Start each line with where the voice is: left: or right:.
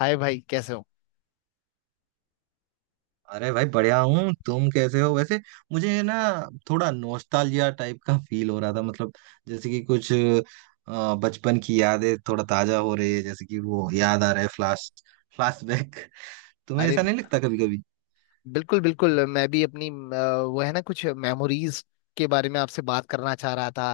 left: हाय भाई, कैसे हो।
right: अरे भाई बढ़िया हूँ। तुम कैसे हो वैसे। मुझे ना थोड़ा नोस्टाल्जिया टाइप का फील हो रहा था मतलब। जैसे कि कुछ बचपन की यादें थोड़ा ताजा हो रही है, जैसे कि वो याद आ रहा है, फ्लैशबैक। तुम्हें
left: अरे
right: ऐसा नहीं लगता कभी कभी?
left: बिल्कुल बिल्कुल, मैं भी अपनी वो है ना कुछ मेमोरीज के बारे में आपसे बात करना चाह रहा था।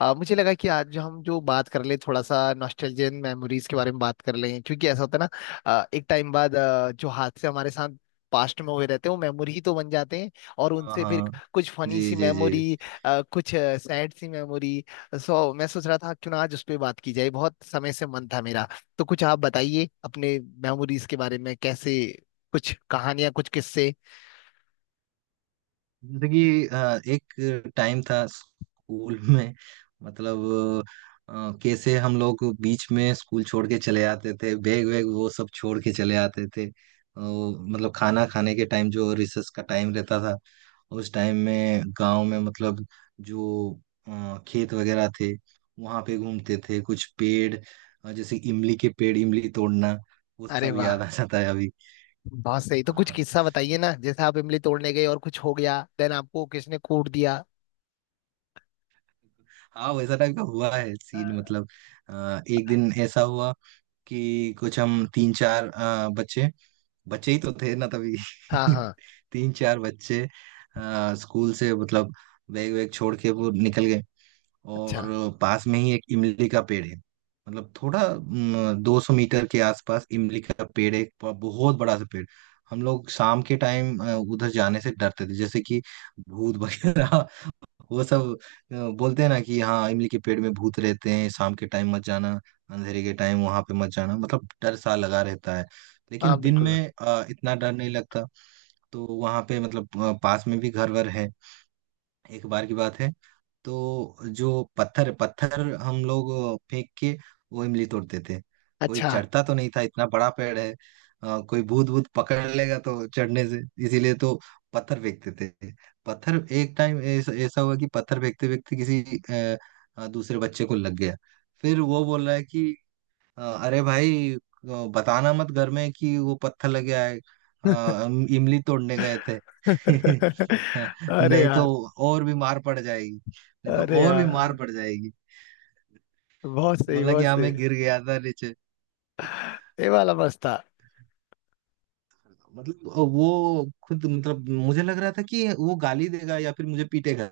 left: मुझे लगा कि आज जो हम जो बात कर ले, थोड़ा सा नॉस्टैल्जियन मेमोरीज के बारे में बात कर लें, क्योंकि ऐसा होता है ना। एक टाइम बाद जो हादसे हमारे साथ पास्ट में हुए रहते हैं वो मेमोरी ही तो बन जाते हैं, और
right: हाँ,
left: उनसे फिर
right: हाँ।
left: कुछ फनी
right: जी,
left: सी
right: जी, जी।
left: मेमोरी, कुछ सैड सी मेमोरी। सो मैं सोच रहा था क्यों ना आज उस पर बात की जाए, बहुत समय से मन था मेरा। तो कुछ आप बताइए अपने मेमोरीज के बारे में, कैसे, कुछ कहानियां, कुछ किस्से।
right: जैसे कि एक टाइम था स्कूल में, मतलब अ, कैसे हम लोग बीच में स्कूल छोड़ के चले आते थे, बैग वैग वो सब छोड़ के चले आते थे। मतलब खाना खाने के टाइम जो रिसेस का टाइम रहता था, उस टाइम में गांव में, मतलब जो खेत वगैरह थे, वहां पे घूमते थे। कुछ पेड़, जैसे इमली के पेड़, इमली तोड़ना, वो
left: अरे
right: सब याद
left: वाह,
right: आ जाता है अभी।
left: बहुत सही। तो
right: हाँ,
left: कुछ
right: हाँ।
left: किस्सा बताइए ना, जैसे आप इमली तोड़ने गए और कुछ हो गया, देन आपको किसने कूट दिया।
right: हाँ, वैसा टाइप का हुआ है सीन।
left: अ,
right: मतलब एक दिन ऐसा हुआ कि कुछ हम तीन चार बच्चे, बच्चे ही तो थे ना तभी।
left: हाँ हाँ।
right: तीन चार बच्चे स्कूल से, मतलब बैग वैग छोड़ के वो निकल गए।
left: अच्छा।
right: और पास में ही एक इमली का पेड़ है, मतलब थोड़ा 200 मीटर के आसपास इमली का पेड़ है, एक बहुत बड़ा सा पेड़। हम लोग शाम के टाइम उधर जाने से डरते थे, जैसे कि भूत वगैरह वो सब। बोलते हैं ना कि हाँ, इमली के पेड़ में भूत रहते हैं, शाम के टाइम मत जाना, अंधेरे के टाइम वहां पे मत जाना, मतलब डर सा लगा रहता है।
left: हाँ
right: लेकिन दिन में
left: बिल्कुल।
right: इतना डर नहीं लगता। तो वहां पे मतलब पास में भी घर वर है। एक बार की बात है, तो जो पत्थर पत्थर हम लोग फेंक के वो इमली तोड़ते थे। कोई
left: अच्छा।
right: चढ़ता तो नहीं था, इतना बड़ा पेड़ है, कोई भूत भूत पकड़ लेगा तो चढ़ने से, इसीलिए तो पत्थर फेंकते थे। पत्थर एक टाइम ऐसा ऐसा हुआ कि पत्थर फेंकते फेंकते किसी अ, दूसरे बच्चे को लग गया। फिर वो बोल रहा है कि अरे भाई, बताना मत घर में कि वो पत्थर लग गया है, इमली तोड़ने गए थे। हाँ।
left: अरे
right: नहीं तो
left: यार।
right: और भी मार पड़ जाएगी, नहीं तो
left: अरे
right: और भी
left: यार,
right: मार पड़ जाएगी।
left: बहुत सही
right: बोला कि
left: बहुत
right: हाँ,
left: सही।
right: मैं गिर गया था नीचे।
left: ये वाला मस्त था।
right: मतलब वो खुद, मतलब मुझे लग रहा था कि वो गाली देगा या फिर मुझे पीटेगा।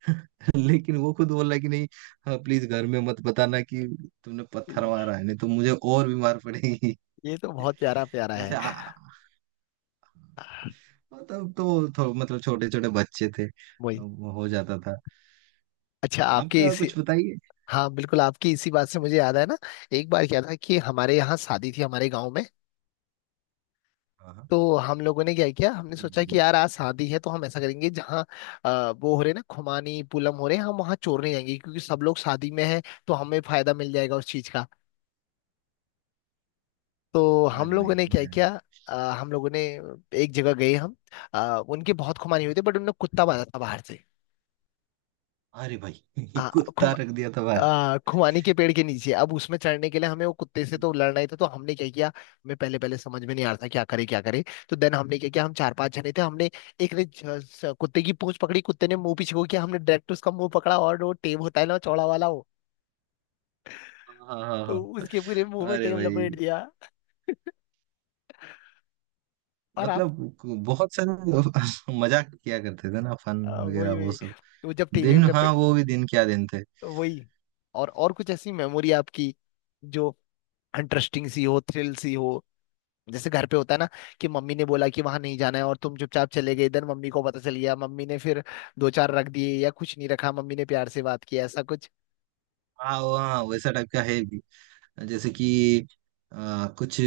right: लेकिन वो खुद बोला कि नहीं, प्लीज घर में मत बताना कि तुमने पत्थर मारा है, नहीं तो मुझे और भी मार पड़ेगी।
left: ये तो बहुत प्यारा प्यारा है।
right: वैसे मतलब तो मतलब छोटे छोटे बच्चे थे,
left: वही।
right: अब हो जाता था।
left: अच्छा आपके
right: आपका
left: इसी,
right: कुछ बताइए।
left: हाँ बिल्कुल, आपकी इसी बात से मुझे याद है ना, एक बार क्या था कि हमारे यहाँ शादी थी, हमारे गाँव में।
right: हाँ, हाँ।
left: तो हम लोगों ने क्या किया, हमने
right: जी,
left: सोचा
right: जी,
left: कि
right: जी।
left: यार आज शादी है तो हम ऐसा करेंगे जहाँ वो हो रहे ना खुमानी पूनम हो रहे हैं, हम वहाँ चोरने जाएंगे क्योंकि सब लोग शादी में हैं, तो हमें फायदा मिल जाएगा उस चीज का। तो हम
right: अरे
left: लोगों
right: भाई
left: ने क्या
right: बढ़िया।
left: किया, अ, हम लोगों ने एक जगह गए हम। उनके बहुत खुमानी हुई थी, बट उनने कुत्ता बांधा था बाहर
right: अरे भाई
left: से।
right: कुत्ता रख दिया था बाहर।
left: आ, खुमानी के पेड़ के नीचे, अब उसमें चढ़ने के लिए हमें वो कुत्ते से तो लड़ना ही था। तो हमने क्या किया, हमें पहले पहले समझ में नहीं आ रहा था क्या करे क्या करे। तो देन हमने क्या किया, हम चार पांच जने थे, हमने एक ने कुत्ते की पूंछ पकड़ी, कुत्ते ने मुंह पीछे को किया, हमने डायरेक्ट उसका मुंह पकड़ा, और वो टेप होता है ना चौड़ा वाला वो,
right: हाँ, हाँ,
left: तो
right: हाँ।
left: उसके पूरे मुंह में
right: अरे
left: टेप लपेट
right: भाई
left: दिया। और आप,
right: मतलब बहुत सारे मजाक किया करते थे ना, फन
left: आ,
right: वगैरह
left: वही
right: वो
left: वही।
right: सब।
left: तो जब टेप
right: दिन,
left: वेप
right: हाँ
left: लपेट।
right: वो भी दिन, क्या दिन थे।
left: तो वही। और कुछ ऐसी मेमोरी आपकी जो इंटरेस्टिंग सी हो, थ्रिल सी हो। जैसे घर पे होता है ना कि मम्मी ने बोला कि वहां नहीं जाना है, और तुम चुपचाप चले गए, इधर मम्मी को पता चल गया, मम्मी ने फिर दो चार रख दिए, या कुछ नहीं रखा, मम्मी ने प्यार से बात किया, ऐसा कुछ।
right: हाँ, वो हाँ वैसा टाइप का है, जैसे कि अ, कुछ,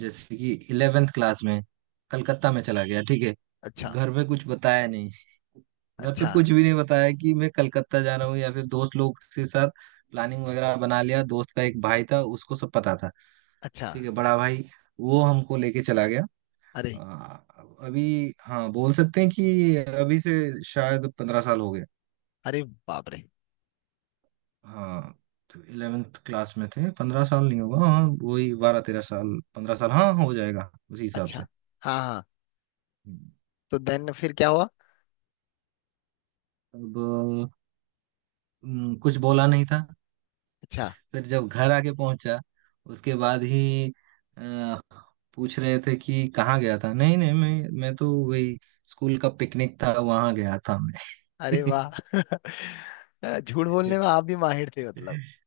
right: जैसे कि इलेवेंथ क्लास में कलकत्ता में चला गया, ठीक है।
left: अच्छा।
right: घर में कुछ बताया नहीं, घर पे
left: अच्छा।
right: कुछ भी नहीं बताया कि मैं कलकत्ता जा रहा हूँ, या फिर दोस्त लोग के साथ प्लानिंग वगैरह बना लिया। दोस्त का एक भाई था उसको सब पता था,
left: अच्छा।
right: ठीक है, बड़ा भाई, वो हमको लेके चला गया।
left: अरे।
right: अ, अभी, हाँ बोल सकते हैं कि अभी से शायद 15 साल हो गए।
left: अरे बाप रे।
right: हाँ, तो इलेवेंथ क्लास में थे, 15 साल नहीं होगा, हाँ वही 12 13 साल, 15 साल हाँ हो जाएगा उसी हिसाब से।
left: अच्छा। हाँ हाँ।
right: हम्म,
left: तो देन फिर क्या हुआ।
right: अब कुछ बोला नहीं था।
left: अच्छा।
right: फिर जब घर आके पहुंचा उसके बाद ही अ, पूछ रहे थे कि कहाँ गया था। नहीं नहीं, मैं तो वही स्कूल का पिकनिक था वहां गया था,
left: अरे वाह। झूठ
right: मैं।
left: बोलने में आप भी माहिर थे मतलब।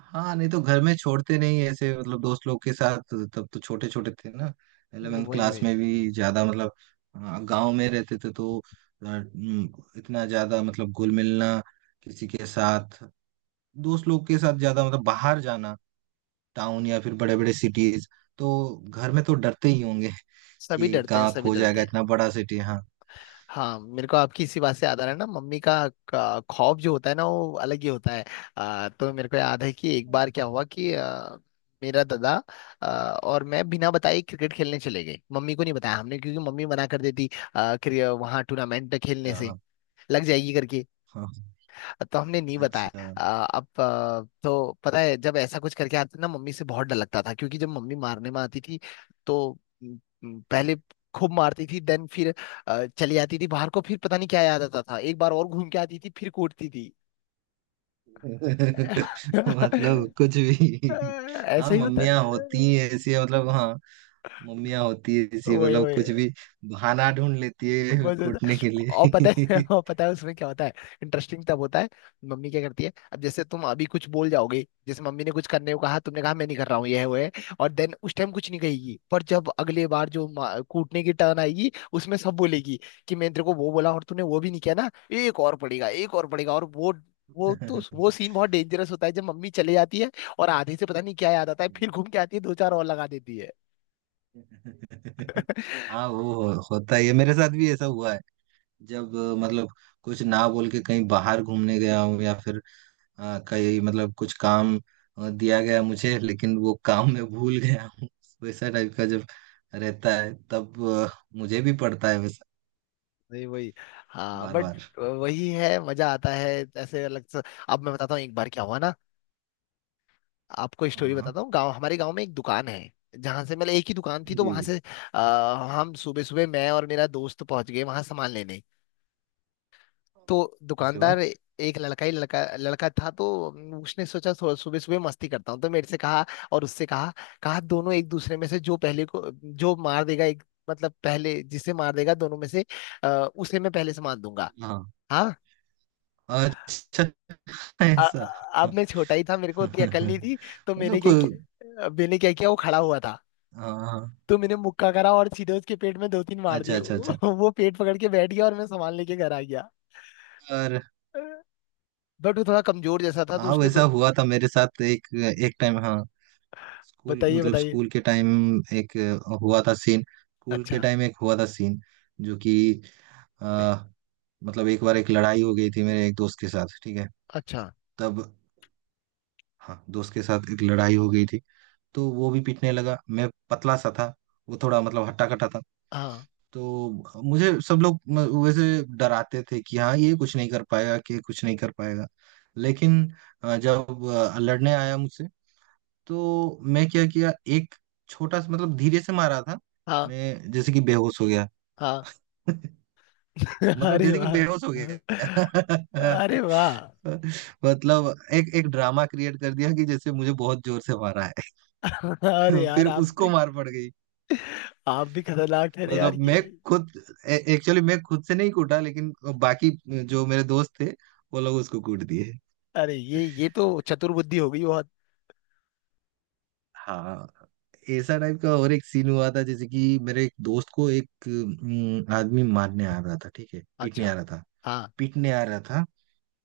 right: हाँ, नहीं तो घर में छोड़ते नहीं ऐसे, मतलब दोस्त लोग के साथ तब तो छोटे छोटे थे ना। 11th
left: वही
right: क्लास
left: वही।
right: में भी ज्यादा मतलब गांव में रहते थे तो इतना ज्यादा मतलब घुल मिलना किसी के साथ, दोस्त लोग के साथ ज्यादा मतलब बाहर जाना, टाउन या फिर बड़े बड़े सिटीज, तो घर में तो डरते ही होंगे।
left: सभी
right: कि
left: डरते हैं
right: कहाँ
left: सभी
right: खो
left: डरते
right: जाएगा,
left: हैं।
right: इतना बड़ा सिटी, हाँ।
left: हाँ मेरे को आपकी इसी बात से याद आ रहा है ना, मम्मी का खौफ जो होता है ना, वो अलग ही होता है। आ, तो मेरे को याद है कि एक बार क्या हुआ कि आ, मेरा दादा आ, और मैं बिना बताए क्रिकेट खेलने चले गए, मम्मी को नहीं बताया हमने क्योंकि मम्मी मना कर देती। आ, वहां टूर्नामेंट खेलने
right: अच्छा,
left: से
right: हाँ,
left: लग जाएगी करके।
right: हाँ, हाँ।
left: तो हमने नहीं बताया।
right: अच्छा।
left: अब तो पता है जब ऐसा कुछ करके आते ना, मम्मी से बहुत डर लगता था, क्योंकि जब मम्मी मारने में आती थी तो म, म, पहले खूब मारती थी, देन फिर चली जाती थी बाहर को, फिर पता नहीं क्या याद आता था, एक बार और घूम के आती थी फिर कूटती थी।
right: मतलब कुछ भी। हाँ,
left: ऐसे ही होता
right: मम्मियाँ
left: है।
right: होती है ऐसी, मतलब हाँ, मम्मियाँ होती है ऐसी,
left: वही
right: मतलब
left: वही।
right: कुछ भी बहाना ढूंढ लेती है
left: मजेदार।
right: कूटने के
left: और पता है,
right: लिए।
left: और पता है उसमें क्या होता है, इंटरेस्टिंग तब होता है। मम्मी क्या करती है, अब जैसे तुम अभी कुछ बोल जाओगे, जैसे मम्मी ने कुछ करने को कहा, तुमने कहा मैं नहीं कर रहा हूँ, ये है वो है, और देन उस टाइम कुछ नहीं कहेगी, पर जब अगले बार जो कूटने की टर्न आएगी, उसमें सब बोलेगी कि मैं तेरे को वो बोला और तूने वो भी नहीं किया ना, एक और पड़ेगा एक और पड़ेगा। और वो तो वो सीन बहुत डेंजरस होता है जब मम्मी चले जाती है, और आधे से पता नहीं क्या याद आता है, फिर घूम के आती है दो चार और लगा देती है।
right: हाँ होता ही है, मेरे साथ भी ऐसा हुआ है। जब मतलब कुछ ना बोल के कहीं बाहर घूमने गया हूँ, या फिर हाँ कई मतलब कुछ काम दिया गया मुझे लेकिन वो काम मैं भूल गया हूँ, वैसा टाइप का जब रहता है तब मुझे भी पड़ता है वैसा,
left: नहीं वही। हाँ
right: बार
left: बट
right: बार।
left: वही है, मजा आता है ऐसे अलग से। अब मैं बताता हूँ एक बार क्या हुआ ना, आपको स्टोरी
right: हाँ
left: बताता हूँ। गांव, हमारे गांव में एक दुकान है जहां से, मतलब एक ही दुकान थी तो वहां
right: जी।
left: से आ, हम सुबह सुबह, मैं और मेरा दोस्त पहुंच गए वहां सामान लेने। तो
right: उसके
left: दुकानदार
right: बाद,
left: एक लड़का, ही लड़का लड़का था। तो उसने सोचा सुबह सुबह मस्ती करता हूँ, तो मेरे से कहा और उससे कहा, कहा दोनों एक दूसरे में से जो पहले को जो मार देगा एक, मतलब पहले जिसे मार देगा दोनों में से आ, उसे मैं पहले सामान दूंगा।
right: हाँ।
left: हाँ?
right: अच्छा।
left: आ,
right: ऐसा।
left: अब मैं छोटा ही था, मेरे को उतनी अकल नहीं थी। तो
right: मतलब
left: मैंने क्या
right: कोई।
left: किया मैंने क्या किया, वो खड़ा हुआ था,
right: हाँ, हाँ।
left: तो मैंने मुक्का करा और सीधे उसके पेट में दो तीन मार
right: अच्छा,
left: दिए।
right: अच्छा, अच्छा।
left: वो पेट पकड़ के बैठ गया और मैं सामान लेके घर आ गया।
right: और
left: बट वो थोड़ा कमजोर जैसा था, तो
right: हाँ
left: उसने
right: वैसा
left: दो,
right: हुआ था मेरे साथ एक, एक टाइम हाँ, स्कूल,
left: बताइए
right: मतलब
left: बताइए।
right: स्कूल के टाइम। एक हुआ था सीन, स्कूल के
left: अच्छा।
right: टाइम एक हुआ था सीन जो कि अ,
left: नहीं।
right: मतलब एक बार एक लड़ाई हो गई थी मेरे एक दोस्त के साथ, ठीक है।
left: अच्छा।
right: तब हाँ, दोस्त के साथ एक लड़ाई हो गई थी, तो वो भी पीटने लगा, मैं पतला सा था, वो थोड़ा मतलब हट्टा कट्टा था।
left: हाँ
right: तो मुझे सब लोग वैसे डराते थे कि हाँ, ये कुछ नहीं कर पाएगा, कि ये कुछ नहीं कर पाएगा। लेकिन जब लड़ने आया मुझसे, तो मैं क्या किया, एक छोटा सा मतलब धीरे से मारा था,
left: हाँ
right: मैं जैसे कि बेहोश हो गया।
left: हाँ।
right: मतलब
left: अरे
right: जैसे कि
left: वाह।
right: बेहोश हो गया।
left: अरे वाह।
right: मतलब एक एक ड्रामा क्रिएट कर दिया कि जैसे मुझे बहुत जोर से मारा
left: अरे
right: है। फिर
left: यार आप
right: उसको
left: भी,
right: मार पड़ गई।
left: आप भी खतरनाक ठहरे यार
right: मतलब मैं
left: ये।
right: खुद, एक्चुअली मैं खुद से नहीं कूटा, लेकिन बाकी जो मेरे दोस्त थे वो लोग उसको कूट दिए।
left: अरे ये तो चतुर बुद्धि हो गई बहुत।
right: हाँ। ऐसा टाइप का और एक सीन हुआ था, जैसे कि मेरे एक दोस्त को एक आदमी मारने आ रहा था, ठीक है, पीटने आ
left: अच्छा।
right: रहा था।
left: हाँ।
right: पीटने आ रहा था,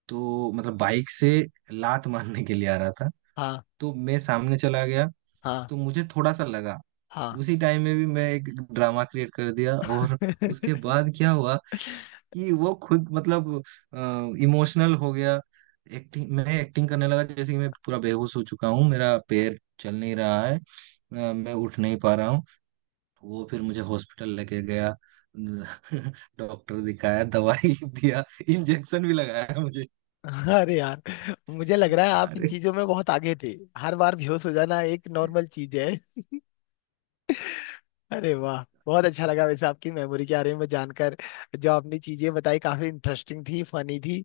right: तो मतलब बाइक से लात मारने के लिए आ रहा था।
left: हाँ
right: तो मैं सामने चला गया,
left: हाँ
right: तो मुझे थोड़ा सा लगा,
left: हाँ।
right: उसी टाइम में भी मैं एक ड्रामा क्रिएट कर दिया। और उसके बाद क्या हुआ कि वो खुद मतलब इमोशनल हो गया। एक्टिंग मैं एक्टिंग करने लगा जैसे कि मैं पूरा बेहोश हो चुका हूँ, मेरा पैर चल नहीं रहा है, मैं उठ नहीं पा रहा हूँ। वो फिर मुझे हॉस्पिटल लेके गया, डॉक्टर दिखाया, दवाई दिया, इंजेक्शन भी लगाया मुझे।
left: अरे यार, मुझे लग रहा है आप इन
right: अरे
left: चीजों में बहुत आगे थे। हर बार बेहोश हो जाना एक नॉर्मल चीज है। अरे वाह बहुत अच्छा लगा, वैसे आपकी मेमोरी के बारे में जानकर। जो आपने चीजें बताई काफी इंटरेस्टिंग थी, फनी थी।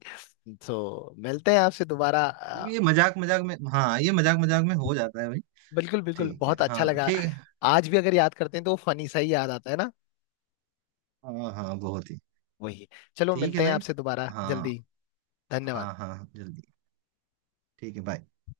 left: तो मिलते हैं आपसे दोबारा।
right: ये मजाक मजाक में, हाँ ये मजाक मजाक में हो जाता है भाई।
left: बिल्कुल बिल्कुल,
right: ठीक है,
left: बहुत अच्छा
right: हाँ
left: लगा।
right: ठीक है।
left: आज भी अगर याद करते हैं तो फनी सा ही याद आता है ना।
right: हाँ, हाँ बहुत ही।
left: वही। चलो
right: ठीक है
left: मिलते हैं
right: भाई।
left: आपसे दोबारा
right: हाँ,
left: जल्दी। धन्यवाद।
right: हाँ, हाँ जल्दी। ठीक है, बाय।